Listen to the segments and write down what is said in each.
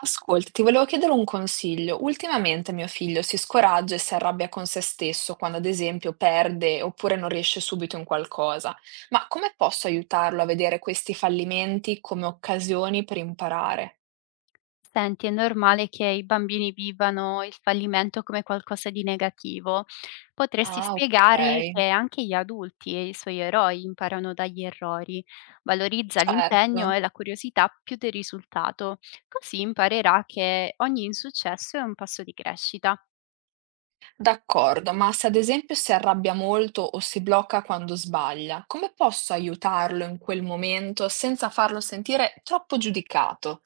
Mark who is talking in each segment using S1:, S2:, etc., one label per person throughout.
S1: Ascolta, ti volevo chiedere un consiglio. Ultimamente mio figlio si scoraggia e si arrabbia con se stesso quando, ad esempio, perde oppure non riesce subito in qualcosa. Ma come posso aiutarlo a vedere questi fallimenti come occasioni per imparare?
S2: Senti, è normale che i bambini vivano il fallimento come qualcosa di negativo. Potresti
S1: Ah, ok,
S2: spiegare che anche gli adulti e i suoi eroi imparano dagli errori. Valorizza l'impegno
S1: certo.
S2: e la curiosità più del risultato. Così imparerà che ogni insuccesso è un passo di crescita.
S1: D'accordo, ma se ad esempio si arrabbia molto o si blocca quando sbaglia, come posso aiutarlo in quel momento senza farlo sentire troppo giudicato?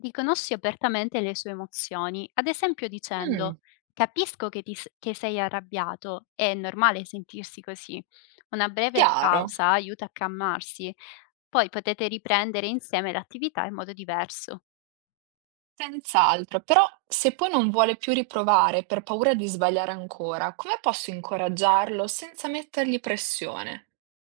S2: Riconosci apertamente le sue emozioni, ad esempio
S1: Mm,
S2: dicendo: capisco che, che sei arrabbiato, è normale sentirsi così. Una breve
S1: chiaro.
S2: pausa aiuta a calmarsi. Poi potete riprendere insieme l'attività in modo diverso.
S1: Senz'altro, però se poi non vuole più riprovare per paura di sbagliare ancora, come posso incoraggiarlo senza mettergli pressione?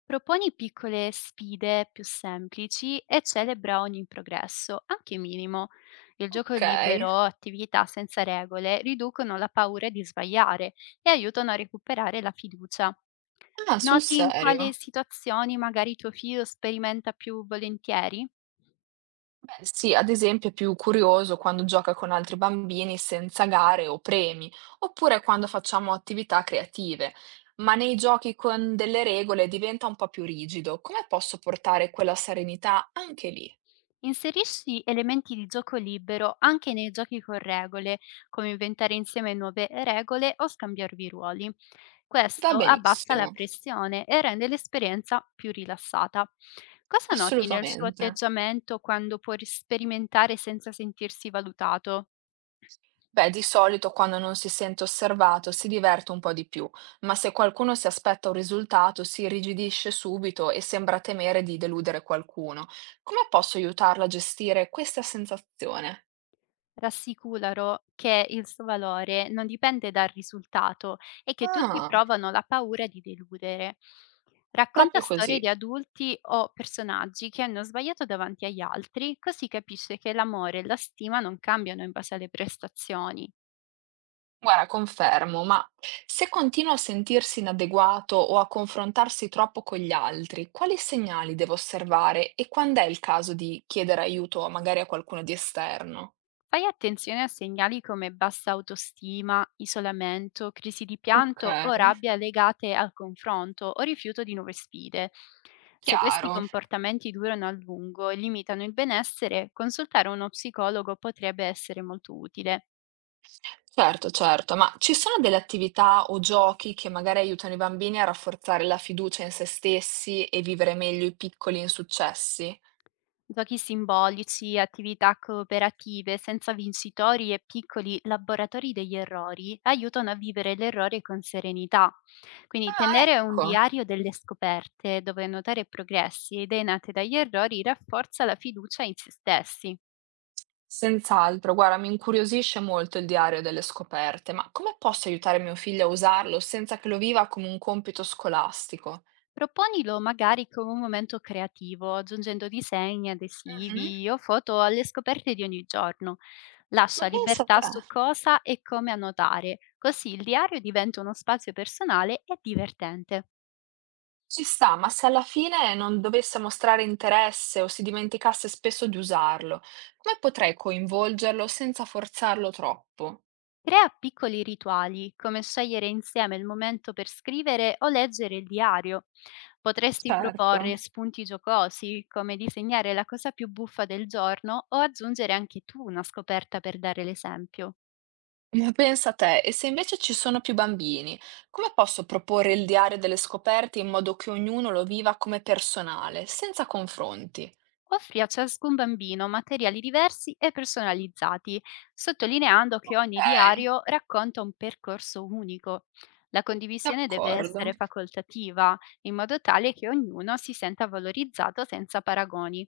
S2: Proponi piccole sfide più semplici e celebra ogni progresso, anche minimo. Il gioco
S1: Ok,
S2: libero, attività senza regole, riducono la paura di sbagliare e aiutano a recuperare la fiducia.
S1: ah, sul
S2: Noti in quali
S1: serio?
S2: situazioni magari tuo figlio sperimenta più volentieri?
S1: Beh, sì, ad esempio è più curioso quando gioca con altri bambini senza gare o premi, oppure quando facciamo attività creative, ma nei giochi con delle regole diventa un po' più rigido. Come posso portare quella serenità anche lì?
S2: Inserisci elementi di gioco libero anche nei giochi con regole, come inventare insieme nuove regole o scambiarvi ruoli.
S1: Va
S2: Questo abbassa la
S1: benissimo,
S2: pressione e rende l'esperienza più rilassata. Cosa noti nel suo
S1: assolutamente.
S2: atteggiamento quando può sperimentare senza sentirsi valutato?
S1: Beh, di solito quando non si sente osservato si diverte un po' di più, ma se qualcuno si aspetta un risultato si irrigidisce subito e sembra temere di deludere qualcuno. Come posso aiutarla a gestire questa sensazione?
S2: Rassicuralo che il suo valore non dipende dal risultato e che tutti
S1: Ah,
S2: provano la paura di deludere. Racconta
S1: proprio
S2: storie
S1: così.
S2: di adulti o personaggi che hanno sbagliato davanti agli altri, così capisce che l'amore e la stima non cambiano in base alle prestazioni.
S1: Guarda, confermo, ma se continua a sentirsi inadeguato o a confrontarsi troppo con gli altri, quali segnali devo osservare e quando è il caso di chiedere aiuto magari a qualcuno di esterno?
S2: Fai attenzione a segnali come bassa autostima, isolamento, crisi di
S1: Ok,
S2: pianto o rabbia legate al confronto o rifiuto di nuove sfide. Se questi
S1: chiaro.
S2: comportamenti durano a lungo e limitano il benessere, consultare uno psicologo potrebbe essere molto utile.
S1: Certo, certo, ma ci sono delle attività o giochi che magari aiutano i bambini a rafforzare la fiducia in se stessi e vivere meglio i piccoli insuccessi?
S2: Giochi simbolici, attività cooperative senza vincitori e piccoli laboratori degli errori aiutano a vivere l'errore con serenità. Quindi
S1: Ah,
S2: tenere un
S1: ecco.
S2: diario delle scoperte dove notare progressi e idee nate dagli errori rafforza la fiducia in se stessi.
S1: Senz'altro, guarda, mi incuriosisce molto il diario delle scoperte, ma come posso aiutare mio figlio a usarlo senza che lo viva come un compito scolastico?
S2: Proponilo magari come un momento creativo, aggiungendo disegni,
S1: Mhm.
S2: adesivi o foto alle scoperte di ogni giorno.
S1: Ma
S2: Lascia
S1: pensa a
S2: libertà
S1: te.
S2: su cosa e come annotare, così il diario diventa uno spazio personale e divertente.
S1: Ci sta, ma se alla fine non dovesse mostrare interesse o si dimenticasse spesso di usarlo, come potrei coinvolgerlo senza forzarlo troppo?
S2: Crea piccoli rituali, come scegliere insieme il momento per scrivere o leggere il diario. Potresti
S1: Certo,
S2: proporre spunti giocosi, come disegnare la cosa più buffa del giorno o aggiungere anche tu una scoperta per dare l'esempio.
S1: ma pensa a te, e se invece ci sono più bambini, come posso proporre il diario delle scoperte in modo che ognuno lo viva come personale, senza confronti?
S2: Offrì a ciascun bambino materiali diversi e personalizzati, sottolineando che ogni
S1: Ok,
S2: diario racconta un percorso unico. La condivisione deve
S1: d'accordo.
S2: essere facoltativa, in modo tale che ognuno si senta valorizzato senza paragoni.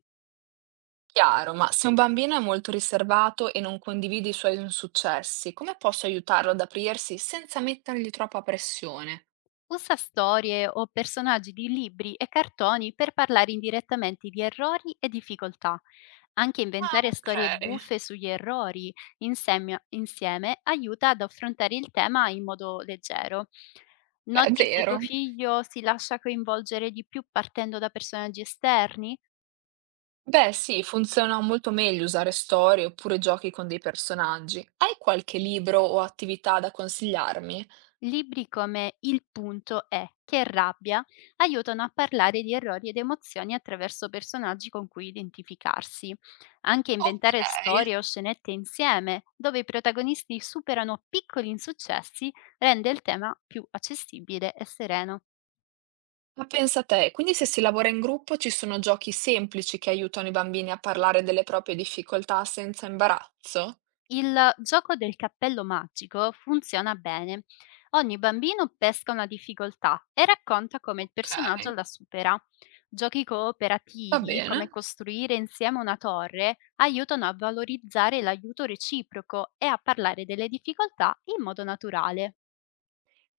S1: Chiaro, ma se un bambino è molto riservato e non condivide i suoi insuccessi, come posso aiutarlo ad aprirsi senza mettergli troppa pressione?
S2: Usa storie o personaggi di libri e cartoni per parlare indirettamente di errori e difficoltà. Anche
S1: Ah,
S2: inventare
S1: ok,
S2: storie buffe sugli errori insieme aiuta ad affrontare il tema in modo leggero.
S1: beh, è
S2: Noti se tuo
S1: vero.
S2: figlio si lascia coinvolgere di più partendo da personaggi esterni?
S1: Beh, sì, funziona molto meglio usare storie oppure giochi con dei personaggi. Hai qualche libro o attività da consigliarmi?
S2: Libri come Il punto è Che rabbia aiutano a parlare di errori ed emozioni attraverso personaggi con cui identificarsi. Anche
S1: Ok,
S2: inventare storie o scenette insieme, dove i protagonisti superano piccoli insuccessi, rende il tema più accessibile e sereno.
S1: ma pensa te, quindi se si lavora in gruppo ci sono giochi semplici che aiutano i bambini a parlare delle proprie difficoltà senza imbarazzo?
S2: Il gioco del cappello magico funziona bene. Ogni bambino pesca una difficoltà e racconta come il
S1: Ok,
S2: personaggio la supera. Giochi
S1: va
S2: cooperativi,
S1: bene.
S2: come costruire insieme una torre, aiutano a valorizzare l'aiuto reciproco e a parlare delle difficoltà in modo naturale.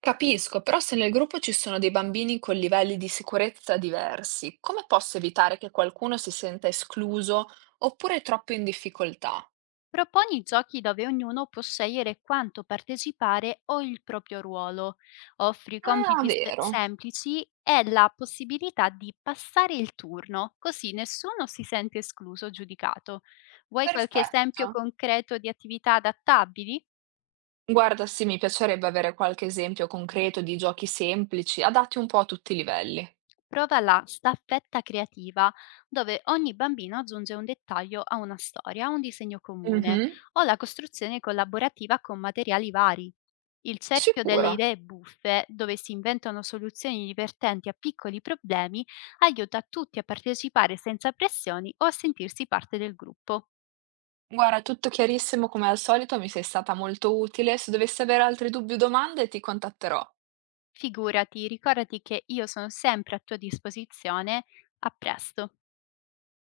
S1: Capisco, però se nel gruppo ci sono dei bambini con livelli di sicurezza diversi, come posso evitare che qualcuno si senta escluso oppure troppo in difficoltà?
S2: Proponi giochi dove ognuno può scegliere quanto partecipare o il proprio ruolo. Offri
S1: Ah,
S2: compiti
S1: vero.
S2: semplici e la possibilità di passare il turno, così nessuno si sente escluso o giudicato. Vuoi qualche
S1: Perfetto.
S2: esempio concreto di attività adattabili?
S1: Guarda, sì, mi piacerebbe avere qualche esempio concreto di giochi semplici, adatti un po' a tutti i livelli.
S2: Prova la staffetta creativa, dove ogni bambino aggiunge un dettaglio a una storia, un disegno comune
S1: Mhm.
S2: o la costruzione collaborativa con materiali vari. Il cerchio delle
S1: Sicuro.
S2: idee buffe, dove si inventano soluzioni divertenti a piccoli problemi, aiuta tutti a partecipare senza pressioni o a sentirsi parte del gruppo.
S1: Guarda, tutto chiarissimo come al solito, mi sei stata molto utile. Se dovessi avere altri dubbi o domande, ti contatterò.
S2: Figurati, ricordati che io sono sempre a tua disposizione. A presto.